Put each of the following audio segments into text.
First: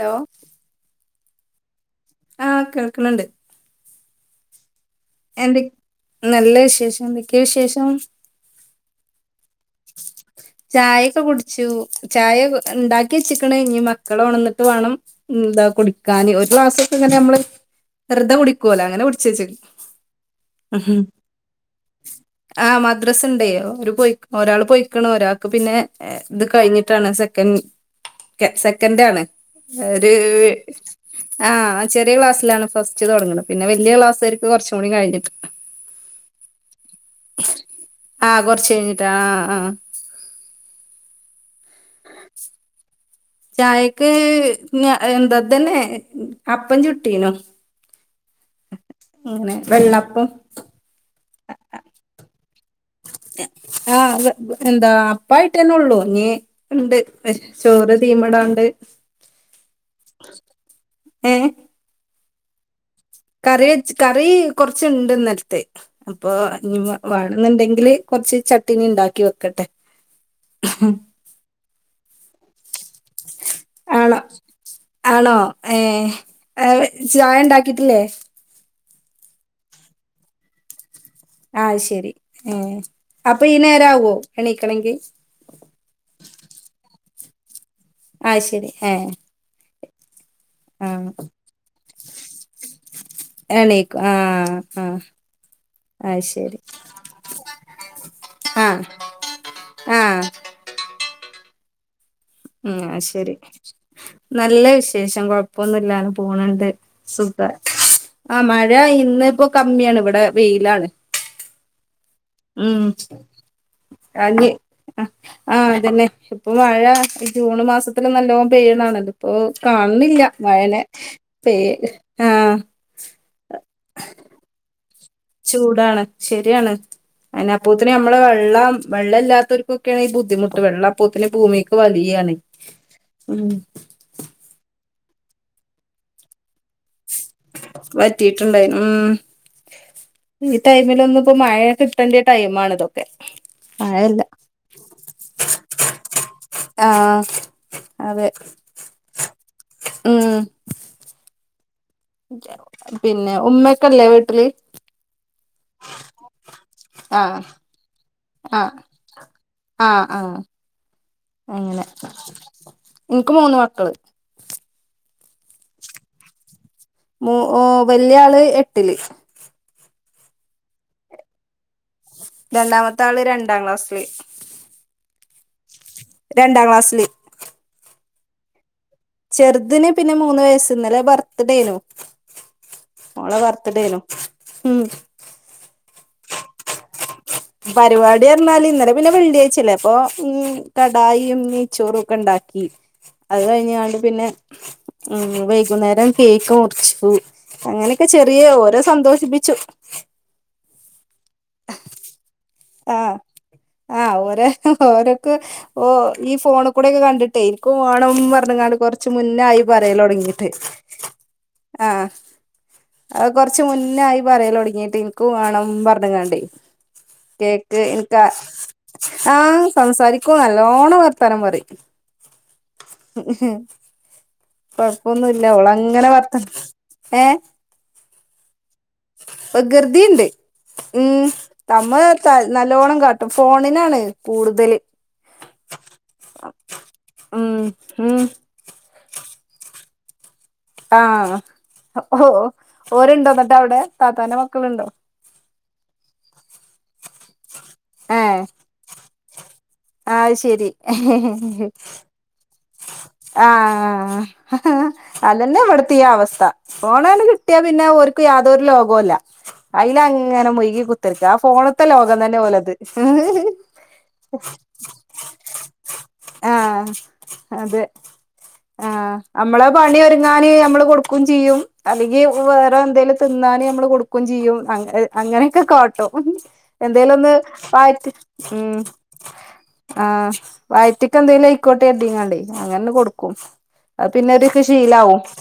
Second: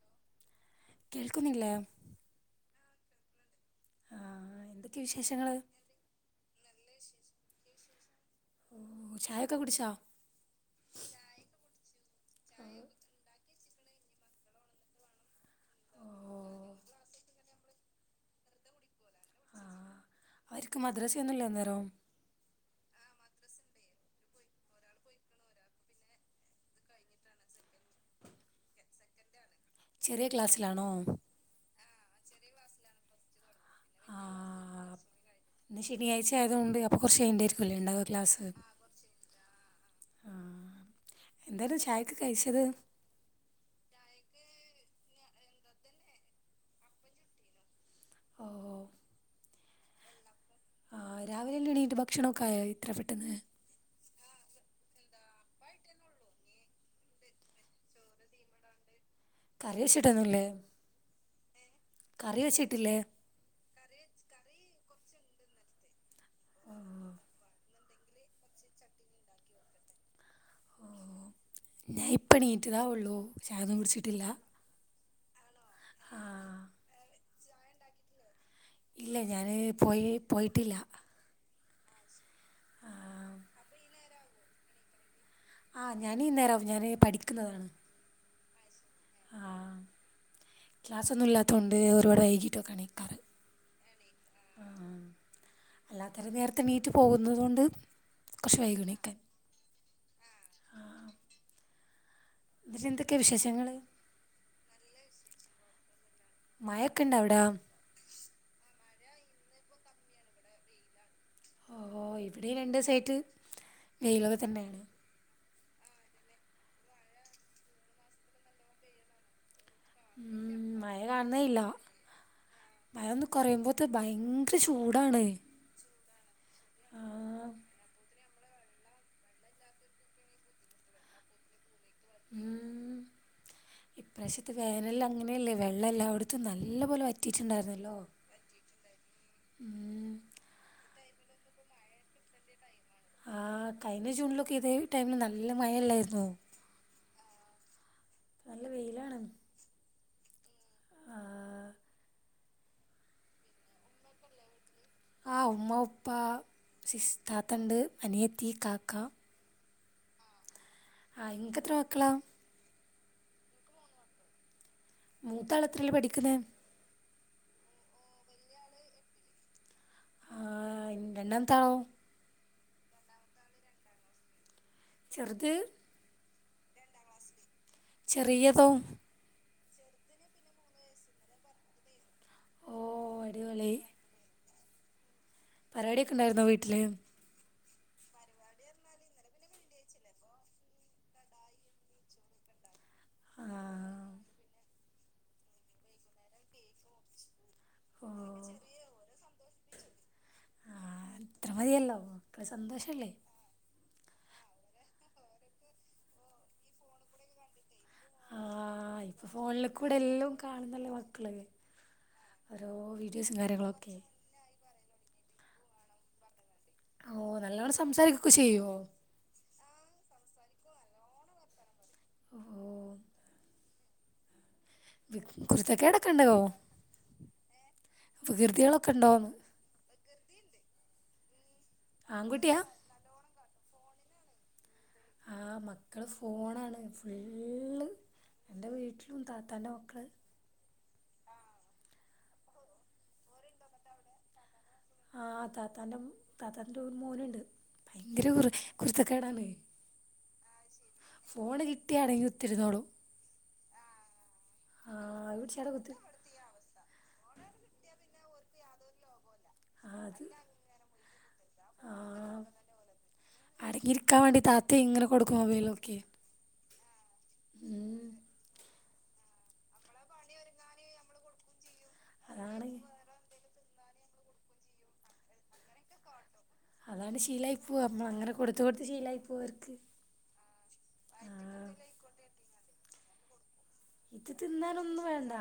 Hello കേൾക്കുന്നില്ലേ ആഹ് കേൾക്കുന്നുണ്ട് ആഹ് എന്തൊക്കെയ വിശേഷങ്ങള് എന്തൊ നല്ല വിശേഷം, എന്തൊക്കെയ വിശേഷം ഓ ചായ ചായയൊക്കെ കുടിച്ചു ചായ ഉണ്ടാക്കി ച്ചക്കണ് ഇനി മക്കള് ഉണന്നിട്ട് വേണംന്താ കുടിക്കാൻ ഓ ഒരു ഗ്ലാസ്സ് ഒക്കെ ഇങ്ങനെ നമ്മള് വെറുതെ കുടിക്കുവലോ അങ്ങനെ കുടിച്ചച്ച് ആ അവർക്ക് മദ്രസയൊന്നുമില്ലേ അന്നേരം ആഹ് മദ്രാസ് ഉണ്ടെയ് അവര് പോയിക്ക് ഒരാൾ പൊയിക്ണ് ഒരാൾക്ക് പിന്നെ എഹ് ഇത് കഴിഞ്ഞിട്ടാണ് സെക്കൻഡ് സെക്കൻഡ് ആണ് ഒരു ചെറിയ ക്ലാസ്സിലാണോ ആഹ് ചെറിയ ക്ലാസിലാണ് ഫസ്റ്റ് തുടങ്ങുന്നത് പിന്നെ വലിയ ആ ക്ലാസ്കാർക്ക് കുറച്ചും കൂടി കഴിഞ്ഞിട്ട് ഇന്ന് ശനിയാഴ്ച്ച ആയതുകൊണ്ട് അപ്പ കൊറച്ച് കഴിഞ്ഞ്ഞിട്ട് ആരികുല്ലേ ഉണ്ടാവും ആഹ് ക്ലാസ് കുറച്ച് കഴിഞ്ഞിട്ട് ആഹ് ആഹ് ആഹ് എന്താന്ന് ചായക്ക് കഴിച്ചത് ചായക്ക് ങ എന്താ ഇതന്നെ അപ്പം ചുട്ടീനു ഓ ആണ് വെള്ളപ്പം ആ രാവിലെ എല്ലാ എണീട്ട് ഭക്ഷണം ഒക്കെ ആയാ ഇത്ര പെട്ടെന്ന് ആഹ് വ് വ എന്താ അപ്പായിട്ടന്നെ ഉള്ളൂ ഇനീ ഉണ്ട് ചോറ് തീമടാൻണ്ട് കറി വേച്ചിട്ടൊന്നുംല്ലേ, കറി വേച്ചിട്ടില്ലേ കറിവെച് കറി കൊറച്ചുണ്ട് ഇന്നലത്തെ അപ്പൊ ഓ ഇനി വ വെണുന്നുണ്ടെങ്കില് കൊറച്ച് ചട്ടിണി ഉണ്ടാക്കി വെക്കട്ടെ ഓ, ഉം ഞാൻ ഇപ്പ എണീറ്റതാവൊള്ളൂ ചായൊന്നും കുടിച്ചിട്ടില്ല ഒ ഏ ആ ചായ ഉണ്ടാക്കിട്ടില്ലേ ഇല്ല ഞാന് പോയി പോയിട്ടില്ല ആഹ് അത്ശരി ഉം ആ അപ്പൊ ഈ നേരം ആവോ എണീക്കണങ്കി ആ ഹ് ഞാൻ ഈ നേരാവും ഞാനീ പഠിക്കുന്നതാണ് അത്ശരി ആഹ് അഹ് ആഹ് ക്ലാസ് ഒന്നും ഇല്ലാത്തൊണ്ട് ഒരുപാട് വൈകിട്ടോകെണിക്കാറ് എണീക്കു ആഹ് ആഹ് അത് അല്ലാത്തരം ശരി നേർത്തെ എണീറ്റ് പോവന്നുതൊണ്ട് ആഹ് ആഹ് ഉം ഇത്ജ് അത് എന്തൊക്കെ ശരി വിശേഷങ്ങൾ നല്ല വിശേഷം കൊഴപ്പൊന്നുംല്ലാണ് പോണണ്ട് മഴയൊക്കെ ഉണ്ടോ അവിടെ സുഖ ആഹ് മഴ ഇന്ന് ഇപ്പോ കമ്മിയാണ് ഇവിടെ വെയിലാണ് ഓഹ് ഓഹ് ഇവിടെ രണ്ടു ഉം ദിവസായിട്ട് വെയിലൊക്കെ അഞ്ഞ് തന്നെ ആഹ് അതന്നെ ഇപ്പൊ മഴ ഈ ജൂൺ മാസത്തില് നല്ലോണം പെയ്യുന്നാണല്ലോ ഇപ്പൊ കാണുന്നില്ല ഉം, മഴെനെ പേയ് ആഹ് മഴയൊന്ന് കൊറയുമ്പോത്തെ ഭയങ്കര ചൂടാണ് ചൂടാണ് ശരിയാണ് ആ അയിന് അപ്പോതിന് നമ്മള് വെള്ളം വെള്ളല്ലാത്തർക്കൊക്കെയാണ് ഈ ബുദ്ധിമുട്ട് വെള്ളം അപ്പോത്തിന് ഭൂമി ക്ക് വലിയാണ് ഉം ഉം ഇപ്രാവശ്യത്തെ വേനല് അങ്ങനെയല്ലേ വെള്ളം എല്ലാവിടത്തും നല്ല പോലെ വറ്റിയിട്ടുണ്ടായിരുന്നല്ലോ വറ്റീറ്റുട്ടുണ്ടായി ഉം ഉം. ഈ ടൈമിലൊന്നും ഇപ്പോ മഴയ കിട്ടേണ്ട ടൈമാണിതോക്കെ ആഹ് കഴിഞ്ഞ ജൂണിലൊക്കെ ഇതേ ടൈമില് നല്ല മഴയല്ലായിരുന്നൊ ആഹ് അതെ നല്ല വെയിലാണ് ഉം ആഹ് പിന്നെ ഉമ്മക്കല്ലേ വീട്ടില് ആഹ് ഉമ്മ ഉപ്പ സിസ് ആഹ് താത്തണ്ട് അനിയത്തി ആഹ് കാക്കാ ആഹ് ആഹ് ആഹ് ഇങ്ങക്ക് എത്ര മക്കളാ ഇന്ക്ക് മൂന്ന് മക്കള് മൂത്താള് എത്രയില പഠിക്ക്ന്നെ ഓഹ് ഓഹ് വല്യാള് എട്ടില് ആഹ് രണ്ടാമത്തെ ആളൊ രണ്ടാമത്തെ ആള് രണ്ടാം ക്ലാസില് ചെറുത് രണ്ടാം ക്ലാസ്സില് ചെറിയതോ ചെറുതിന് പിന്നെ മൂന്ന് വയസ് ഇന്നലെ ബർത്ത്ഡേയ്നു ഓ മോളെ അടിപൊളി ബർത്ത്ഡേനു ഉം പരിപാടിയൊക്കെ ഉണ്ടായിര്ന്നോ വീട്ടില് പരിപാടി എന്നാല് ഇന്നലെ പിന്നെ വെള്ളിയാഴ്ച്ചെല്ലെ അപ്പ ഉം കടായിയും നെയ്ച്ചോറോക്കെ ണ്ടാക്കി [inaudible] അത് കഴിഞ്ഞാണ്ട് പിന്നെ ഉം വൈകുന്നേരം കേക്ക് മുറിച്ച് അങ്ങനെക്ക ഓ ചെറിയ ഓരെ സന്തോഷിപ്പിച്ചു ആഹ് അത്ര മതിയല്ലോ അത്ര സന്തോഷല്ലേ ആഹ് ആഹ് ഓരെ ഓരോക്ക് ഓഹ് ഈ ഫോണി കൂടെക്കെ കണ്ടി ട്ട് കേക്ക് വാണം ആ പറഞ്ഞ്ങ്ങാണ്ട് കൊറച്ച് ഇപ്പൊ മുന്നായി ഫോണിൽ കൂടെ എല്ലാം പറയലോടങ്ങിട്ട് കാണുന്നല്ലേ മക്കള് ആഹ് ഓരോ അത് വീഡിയോസും കൊറച്ച് കാര്യങ്ങളൊക്കെ മുന്നായി പറയലോടങ്ങിട്ട് ഇനിക്കും വേണം പറഞ്ഞ്ങ്ങാണ്ട് ഓ നല്ലോണം കേക്ക് എനിക്കാ സംസാരിക്കൊക്കെ ചെയ്യുവോ ആഹ് സംസാരിക്കും നല്ലോണം വർത്താനം പറയും ഓ ഉം വി കൊഴപ്പൊന്നുല്ല ഓളങ്ങനെ കുരുത്തക്കേടൊക്കെ വർത്താനം ഏഹ് വികൃതികളൊക്കെണ്ടോന്ന് വികൃതിണ്ട് ഉം തമ്മ് തെറ്റാൽ ആൺകുട്ടിയാ നല്ലോണം കാട്ടും ഫോണിനാണ് കൂടുതല് ആ മക്കള് ഫോണാണ് ഉം ഫുള്ള് ഉം എൻ്റെ വീട്ടിലും താത്തൻ്റെ മക്കള് ആഹ് ഓ ഓരുണ്ട എന്നിട്ട് അവിടെ താത്താന്റെറെ മക്കളുണ്ടോ? ആഹ് താത്താന്റെ താത്താന്റോ മോനുണ്ട് ഭയങ്കര കുരു കുരുത്തക്കേടാണ്. ആഹ് ശെരി [unintelligible] കുത്തിരുന്നോളു ആഹ് അത് അതന്നെ പിടിച്ചവിടെ കുത്തി ആ ഇവിടത്തെ അവസ്ഥ ഫോണാണ്ട് കിട്ടിയാ പിന്നെ ഒ ാർക്കു യാതൊരു ലോകുല്ല. അയില അത് അങ്ങന മുഴ്‌കി കുത്തിർക്ക ആ ഫോണത്തെ ലോകം തന്നെ ഓലത്. അടങ്ങിയിരിക്കാവണ്ടി താത്തിങ്ങനെ കൊടുക്കു മൊബൈലൊക്കെ ആഹ് അതെ ഉം. ആഹ് അമ്മള് പണി ഒതുങ്ങാന് നമ്മള് കൊടുക്കു ചെയ്യും. അല്ലെങ്കി അതാണ് വേറെ എന്തേലും തിന്നാനു നമ്മള് കൊടുക്കും ചെയ്യും അ അങ്ങനെയൊക്ക ക അതാണ് എന്തേലോന്ന് ശീലായി പോവാ നമ്മൾ ആയിട്ട് അങ്ങനെ ഉം കൊടുത്ത് കൊടുത്ത് ശീലായി പോവാ അവർക്ക് ആഹ് വയറ്റ്ക്കെന്തെങ്കലു ആയിക്കോട്ടെ ആഹ് കര്തിങ്ങാണ്ടെ അങ്ങനെ കൊടുക്കും. അത് ഇത് പിന്നൊരുക്ക്‌ തിന്നാനൊന്നും ഷീലാവും വേണ്ട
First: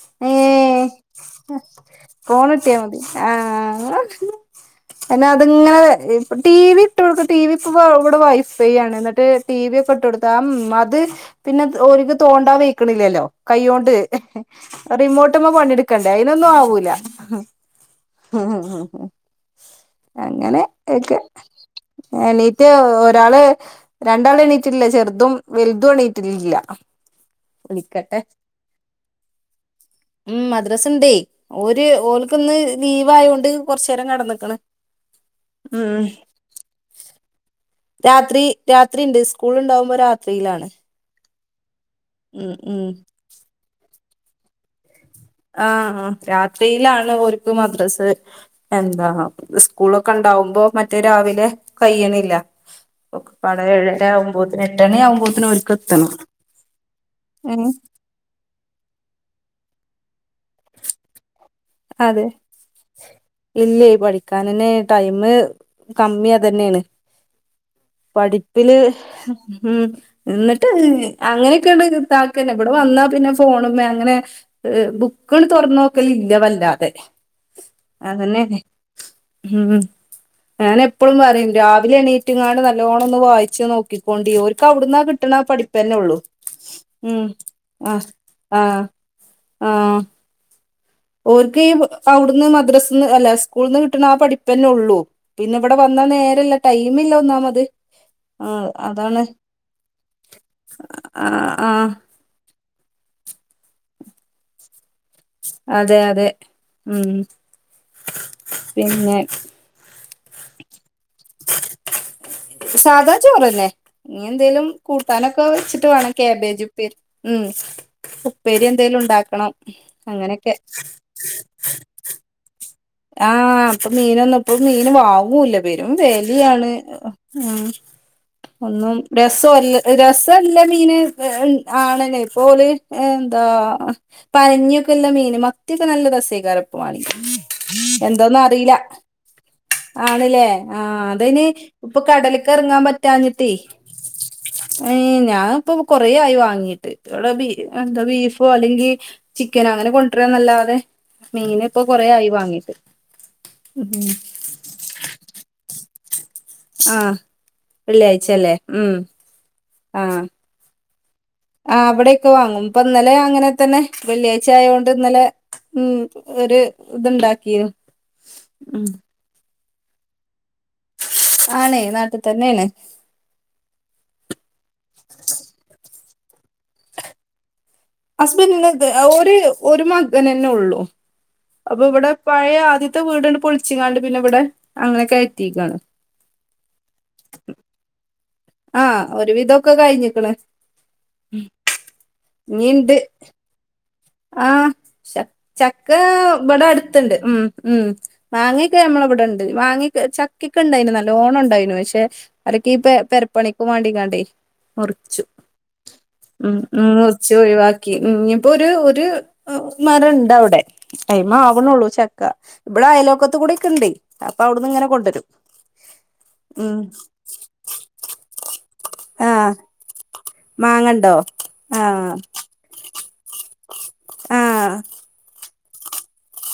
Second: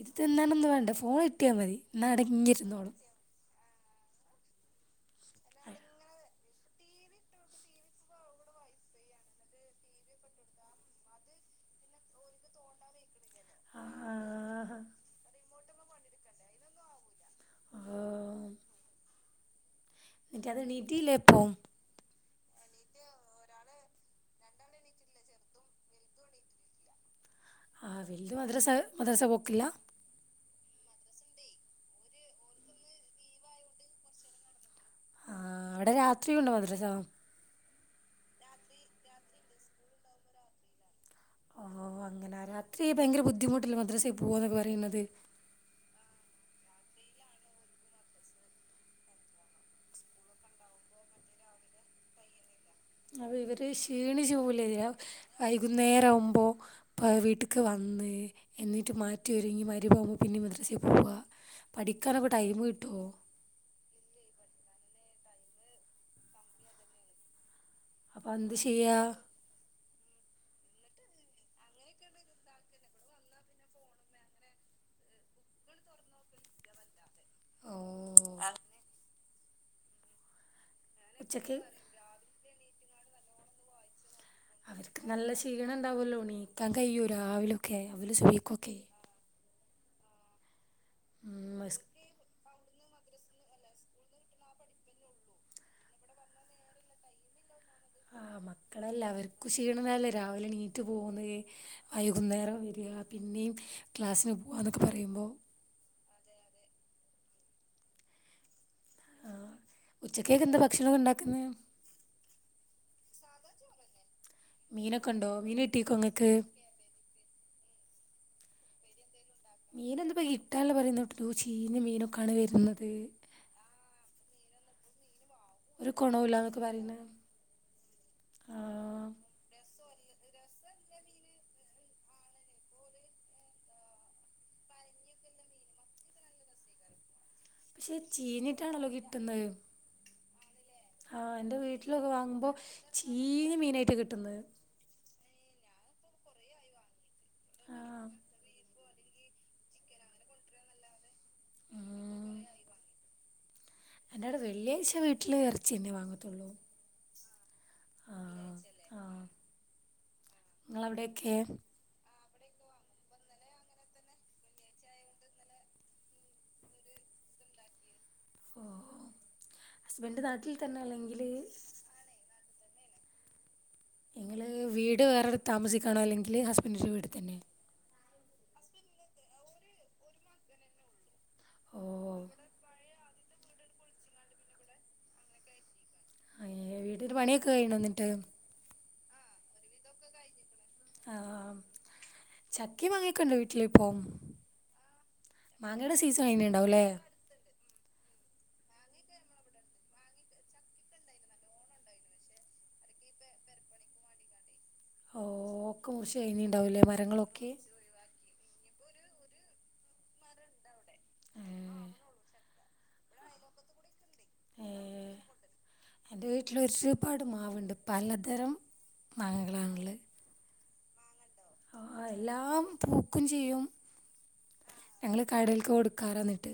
ഇത് തിന്നാനൊന്നു വേണ്ട ഫോൺ കിട്ടിയാ മതി എന്ന ഫോണിട്ടിയാ അടങ്ങിയിരുന്നോളും. മതി ആഹ് അഹ്നതിങ്ങനെ ടി വി ഇട്ട് കൊടുക്കു ടി വി ഇവടെ വൈഫൈ ആണ് എന്നിട്ട് ടി വി ഒക്കെ ഇട്ട് കൊടുത്ത ആ മത് പിന്നെ ഒ ാല്ക്ക് തോണ്ട വയ്ക്ക്ണില്ലല്ലോ. ആ കൈയോണ്ട് റിമോട്ട്മ്മ പണിയെടുക്കണ്ടേ അയിനൊന്നു ആവൂല. ഓ എന്നിട്ട് അത് അങ്ങനെ എണീറ്റില്ലേ ഒക്കെ ഇപ്പോൾ എണീറ്റ് ഒരാള് രണ്ടാള് എണീറ്റില്ലേ ചെറ്തും വല്തും എണീറ്റിട്ടില്ല വിളിക്കട്ടെ ആഹ് വല്തും മദ്രസ മദ്രസ പോക്കില്ല? ഉം മദ്രസുണ്ടേയ് ഓര് ഓല്ക്ക്ന്ന് ലീവ് ആയോണ്ട് കൊറച്ചെരം കെടന്നക്ക്ണ്. ആഹ് അവടെ രാത്രി ഒള്ളു മദ്രസാ രാത്രി രാത്രി ഇണ്ട് സ്കൂള്ണ്ടാവുമ്പോ രാത്രിയിലാണ് ആഹ് അങ്ങന ഉം ഉം രാത്രി ഭയങ്കര ബുദ്ധിമുട്ടില്ല മദ്രാസയിൽ പോവന്നൊക്കെ പറയുന്നത്? ആഹ് അ രാത്രിയിലാണ് ഒ ാര്ക്ക് മദ്രസ് എന്താ സ്കൂളൊക്കെണ്ടാവുമ്പോ മറ്റേ രാവിലെ കയ്യ്ണില്ല. അവ ഒക്കെപ്പാടെ ഇവര് ഏഴര ക്ഷീണിച്ച് ആവുമ്പോത്തിന് പോവുല്ലേ എട്ടണി ആവുമ്പോത്തിന് ഓര്ക്ക് വൈകുന്നേരം എത്തണം ആവുമ്പോ ഇപ്പ വീട്ട്ക്ക് ഏഹ് വന്ന് എന്നിട്ട് മാറ്റിയോരുങ്ങി വരുമ്പാ പിന്നെ മദ്രസൽ പോവ, പഠിക്കാനൊക്കെ ടൈം കിട്ടുമോ? ഇല്ലെ പഠിക്കാനെന്ന് ടൈമ് കമ്മി യതന്നെണ് അപ്പോൾ എന്ത് പഠിപ്പില് ചെയ്യുക ഉം എന്നിട്ട് അങ്ങനെയൊക്കെണ്ട് താക്കന്നെ ഇവിടെ വന്നാ പിന്നെ ഫോണ് മേ അങ്ങനെ ഏഹ് ബുക്കട് തുറന്നു നോക്കല് ഇല്ല വല്ലാതെ. ഓ ആണല്ലെ ഉം ഞാൻ എപ്പോഴും പറയും ഉച്ചയ്ക്ക് രാവിലെ എണി എണീറ്റുങ്ങാട് നല്ലോണ്ണം ഒന്ന് വായിച്ച് നോക്കിക്കൊണ്ടി. ഒ ാൽ ക്കാ അവിടന്നാ അവർക്ക് നല്ല കിട്ട്ണ ക്ഷീണം പഠിപ്പന്നെ ഉള്ളൂ ഉണ്ടാവുമല്ലോ എണീക്കാൻ കഴിയുമോ ഉം രാവിലെയൊക്കെ ആ് അവർ സുബഹിക്കൊക്കെ ആഹ ആഹ് ഓർക്ക് ഈ അവിടുന്ന് മദ്രസ് അല്ല സ്കൂളിന്ന് കിട്ട്ണ ആ പഠിപ്പന്നെ ഉള്ളൂ. പിന്നെ ഇവിടെ വന്നാ നേരല്ല ടൈം ഇല്ല ഒന്നാമത്. ആഹ് മക്കളല്ലേ അവർക്ക് ക്ഷീണന്നല്ലേ രാവിലെ എണീറ്റ് പോവ്ന്ന ആഹ് ആഹ് ഐ അന്നേരം വരിക പിന്നെയും ക്ലാസ്സിന് പോവ്വാ എന്നൊക്കെ പറയുമ്പോ അതെ അതെ ഉം പിന്നെ ഉച്ചകേക്ക് എന്താ ഭക്ഷണം ഉണ്ടാക്കുന്നെ സാധാ ചോറെന്നെ ഇഞ്എന്തേലും മീനൊക്കെ ഉണ്ടോ കൂട്ടാനൊക്കെ മീൻ വെച്ചിട്ട് കിട്ടീക്കോ വേണം ഇങ്ങക്ക് കാബേജും പ്പി ഉം ഉപ്പേരി എന്തേലും ഉണ്ടാക്കണം മീന് എന്തപ്പ അങ്ങനെയൊക്കെ കിട്ടാല്ല പറയുന്ന ചീന മീനൊക്കാണ് വരുന്നത് ആഹ ഇപ്പൊ മീനൊന്നും ഇപ്പം മീന് വാങ്ങൂലപ്പെ പെരും ഒരു കൊണവുല്ലാന്നൊക്കെ വേലിയാണ് പറയണെ ഉം ഒന്നും ആഹ് ര രസല്ല രസല്ല മീന് ഏഹ് ആണന് ഇപ്പോ ഓല് ഏഹ് എന്താ പനഞ്ഞൊക്കെല്ലാ മീന് മത്തിയൊക്കെ നല്ല രസേക്കയ്ക്കാരം ഇപ്പെമാണിങ്കി പക്ഷെ എന്തോന്ന് അറിയില്ല ചീഞ്ഞിട്ടാണല്ലോ കിട്ടുന്നത് ആണ്ല്ലേ ആഹ് അത് അയ്ന് എന്റെ ഇപ്പൊ വീട്ടിലൊക്കെ വാങ്ങുമ്പോ കടലക്ക് ഇറങ്ങാൻ പറ്റാഞ്ഞിട്ടേ ചീഞ്ഞ മീനായിട്ട് കിട്ടുന്നത് ഏഹ് ഞാനിപ്പോ കൊറേ ആയി വാങ്ങീട്ട് ഇവിടെ ബീ എന്താ ആഹ് ബീഫോ അല്ലെങ്കി ചിക്കനെ അങ്ങനെ കൊണ്ടിരന്നല്ലാത മീന് ഇപ്പൊ കൊറേ ആയി വാങ്ങീട്ട് എന്റോട് വെള്ളിയാഴ്ച്ച വീട്ടില് എറച്ചിന്നെ വാങ്ങും ത്തുള്ളൂ ആഹ് വെള്ളിയാഴ്ചല്ലേ ആഹ് ഉം ആഹ് ആഹ് ഇങ്ങളെ അവിടെക്കെ ആഹ് ഇവിടെയക്കെ വാങ്ങും ഇപ്പൊ ഇന്നലെ അങ്ങനെ തന്നെ വെള്ളിയാഴ്ച ആയൊണ്ട് ഇന്നലെ ഉം ഒരു ഇത് ഇണ്ടാക്കിണ് ഓഹ് ഹസ്ബൻഡ് നാട്ടിൽ തന്നെ അല്ലെങ്കില് ആണ് നാട്ടി തന്നെയാണ് നിങ്ങള് വീട് വേറൊരു താമസിക്കാണോ അല്ലെങ്കില് ഹസ്ബെന്റിന്റെ വീട്ടി തന്നെയോ ഹസ്ബെന്റിന് ഒരു ഒരു മകനെന്നെ ഒള്ളൂ അപ്പൊ ഇവിടെ ഓഹ് പഴയ ആദ്യ ത്തെ വീട്ണ്ട് പൊളിച്ചങ്ങാണ്ട് പിന്നെ ഇവിടെ അങ്ങനെ കയറ്റിക്കാണ് അയ്യ വീട്ടിന്റെ പണിയൊക്കെ കഴിണെ ഇന്നട്ട് ആഹ് ഒരുവിധോക്കെ കഴിഞ്ഞിക്ക്ണ് ആ ഇഞ് ഇണ്ട് ക്ലിപ്പോം ആഹ് ചക്ക ഇബടെ കഴിഞ്ഞിണ്ടാവുംല്ലേ അട്ത്ത് ഇണ്ട് ഉം ഉം മാങ്ങയൊക്കെ നമ്മളെ ഇവിടെ ഇണ്ട് മാങ്ങ ചക്കൊക്കെ ഉണ്ടായിന് നല്ലോണം ഉണ്ടായിനു പക്ഷേ അതക്കെ ഈ പെ പെരപ്പണിക്കുവാണ്ടികാണ്ട് ഓ മുറിച്ചു ഒക്കെ മുറിച്ച് ഉം കഴിഞ്ഞിണ്ടാവൂലേ ഉം മുറിച്ചു മരങ്ങളൊക്കെ ഒഴിവാ ഇനിയിപ്പോ ഒരു ഒരു മരം ഇണ്ട് അവിടെ അയ്മെ ഏ, ആവ്ണ് ഒള്ളൂ ചക്ക ഇവിടെ അയലോക്കത്ത് കൂടി ഒക്കെ ഇണ്ടേ അപ്പൊ അവിടുന്ന് ഇങ്ങനെ കൊണ്ടുരും എന്റെ വീട്ടില് ഒരുപാട് മാവുണ്ട് പലതരം ആഹ് മാങ്ങാകളാണ് ഉള്ളയ് മാങ്ങണ്ടോ ആഹ് എല്ലാം പൂക്കും ചെയ്യും ആഹ് ഞങ്ങള് കടേൽക്ക് കൊടുക്കാറ എന്നിട്ട്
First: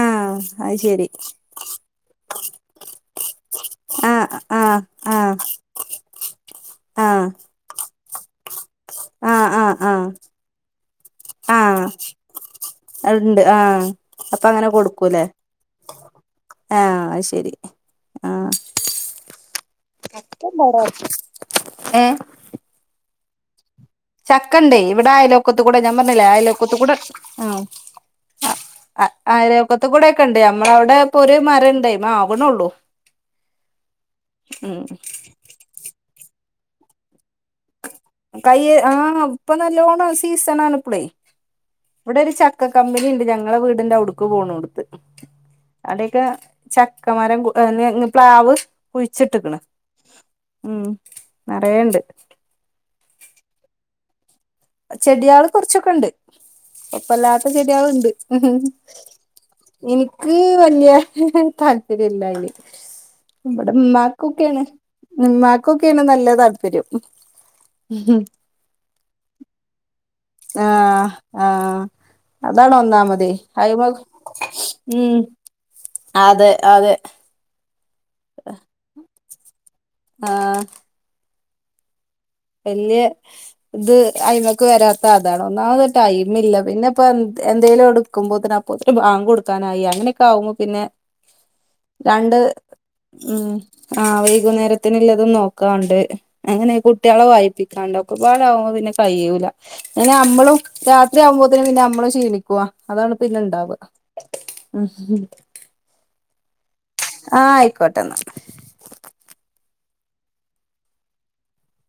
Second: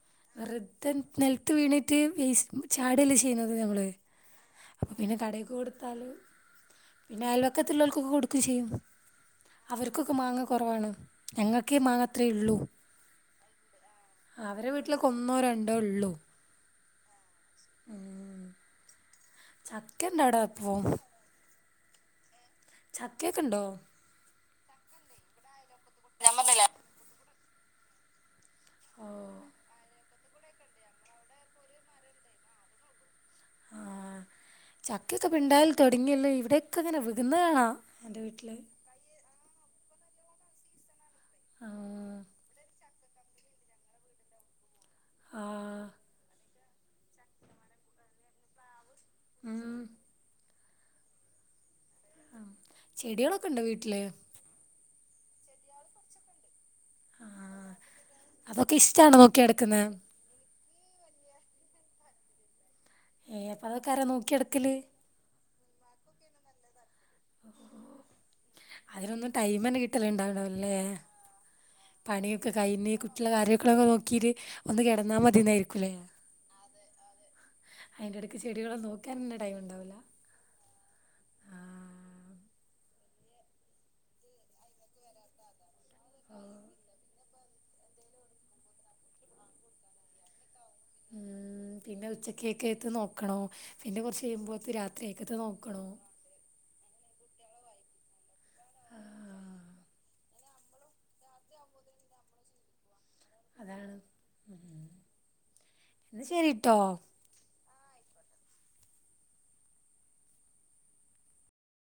ആഹ് അത് വെറെതൻ ശരി നിലത്ത് വീണീട്ട് വേസ് ചാടല്ല ചെയ്യുന്നത് നമ്മള് ആഹ് ആഹ് അപ്പൊ പിന്നെ ആഹ് കടേക്ക് കൊടുത്താല് ആഹ് പിന്നെ അൽവക്കത്തുള്ളോൽ ക്കൊക്കെ കൊടുക്കും ചെയ്യും. ആഹ് ആഹ് ആഹ് അവർക്കൊക്കെ മാങ്ങ കൊറവാണ് ഞങ്ങൾക്കേ മാങ്ങ അത്രയേ ഒള്ളൂ. അയ് ഇണ്ട് ആഹ് അപ്പൊ അങ്ങനെ ഒക്കെ കൊടുക്കും. ഒന്നോ രണ്ടോ ഉള്ളൂ അത് ശരി ഉം. ആഹ് ചക്കെണ്ടാടെ അപ്പോ. ഏഹ്. ചക്കേക്കെ ണ്ടോ. ചക്കണ്ടേ ഇവിടെ ആയല ഒക്കത്ത കൂടെ ഞാൻ പറഞ്ഞല്ലേ ആയലൊക്കത്ത കൂടെ ആ ആ ഓ ആയിരക്കത്ത് കൂടെ ഒക്കെ ഉണ്ട് നമ്മള അവിടെ ഇപ്പൊ ഒരു മരം ഉണ്ടായിമ ആകണള്ളൂ. ആഹ് ചക്കൊക്കെ പിണ്ടായൽ തൊടങ്ങില്ലേ ഇവിടെയൊക്കെ ഇങ്ങനെ വികുന്നതണാ. കയ്യ് ആഹ് ഇപ്പൊ നല്ലോണ്ണം സീസൺ ആണ ഇപ്പളേ. ആ വടൊരു ചക്ക കമ്പനിണ്ട് ഞങ്ങളെ വീടിന്റെ അവുടുക്ക് പോണോടുത്ത്. ആഹ്. ചക്ക മരം പ്ലാവ് കുഴിച്ചിട്ടക്കണ് ഉം ഉം നേറയണ്ട്. ആഹ് ചെടികളൊക്കെ ണ്ടോ വീട്ടില്. ചെടിയാള് കൊറച്ചൊക്കെ ണ്ട്. ആ ഇപ്പല്ലാത്ത ചെടയാളുണ്ട് അതൊക്കെ ഇഷ്ടാണോ നോക്കി നടക്കുന്നെ ഇനി. ക്ക് വലിയ താല്പര്യ ഇല്ലായില് ഏ അപ്പൊ നവിടെ അതൊക്കെ ആരാ നോക്കി ഉ്മാക്കൊക്കെയാണ്. നടക്കല് മ്മാക്കോക്കാണ് നല്ല താല്പര്യം. അതിലൊന്നും ടൈംഎന്നെ കിട്ടല ഇണ്ടാവ ആഹ് ആഹ്. പണിയൊക്കെ അതാണ് കൈഞ്ഞ് കുട്ട്യാള ഒന്നാമതേ കാര്യൊക്കൊക്കെ അയ്മ നോക്കീട്ട് ഒന്ന് കെടന്ന ഉം മതിന്നായിരിക്കൂലേ. അതെ അതെ അയിന്റെടക്ക് ചെടികളെ നോക്കാനെന്നെ ടൈം ണ്ടാവൂല. ആഹ്. വല്യ ഇത് അയ്‌മക്ക് വരാത്ത അതാണ് ഒന്നാമത് ടൈമില്ല പിന്നെ ഇപ്പ എന്തെങ്കലും എടുക്കുമ്പോത്തിന് അപ്പത്തിന് ബാങ്ങ് കൊടുക്കാനായി അങ്ങനെയൊക്കെ ആവുമ്പോ പിന്നെ. ഉം. പിന്നെ രണ്ട് ഉച്ചക്കെക്കെത് നോക്കണോ ഉം പിന്നെ ആ കൊറച്ചയ്യുബോത്ത് രാത്രിയൊക്ക വൈകുന്നേരത്തിനുള്ളതും എത്ത് നോക്കണോ. നോക്കാണ്ട് അങ്ങനെ കുട്ടികളെ വായിപ്പിക്കാണ്ട് ഒക്കെപാടാവുമ്പ പിന്നെ ആ കയ്യൂല അങ്ങനെ അമ്മളും. രാത്രയാവുമ്പോത്തിന് പിന്നെ അമ്മളു ഷീണിക്കുവ അതാണ് പിന്നെ ഉണ്ടാവുക അതാണ് ഉ. ന്ന ശെരിട്ടോ. ആഹ് ആയിക്കോട്ടെന്ന.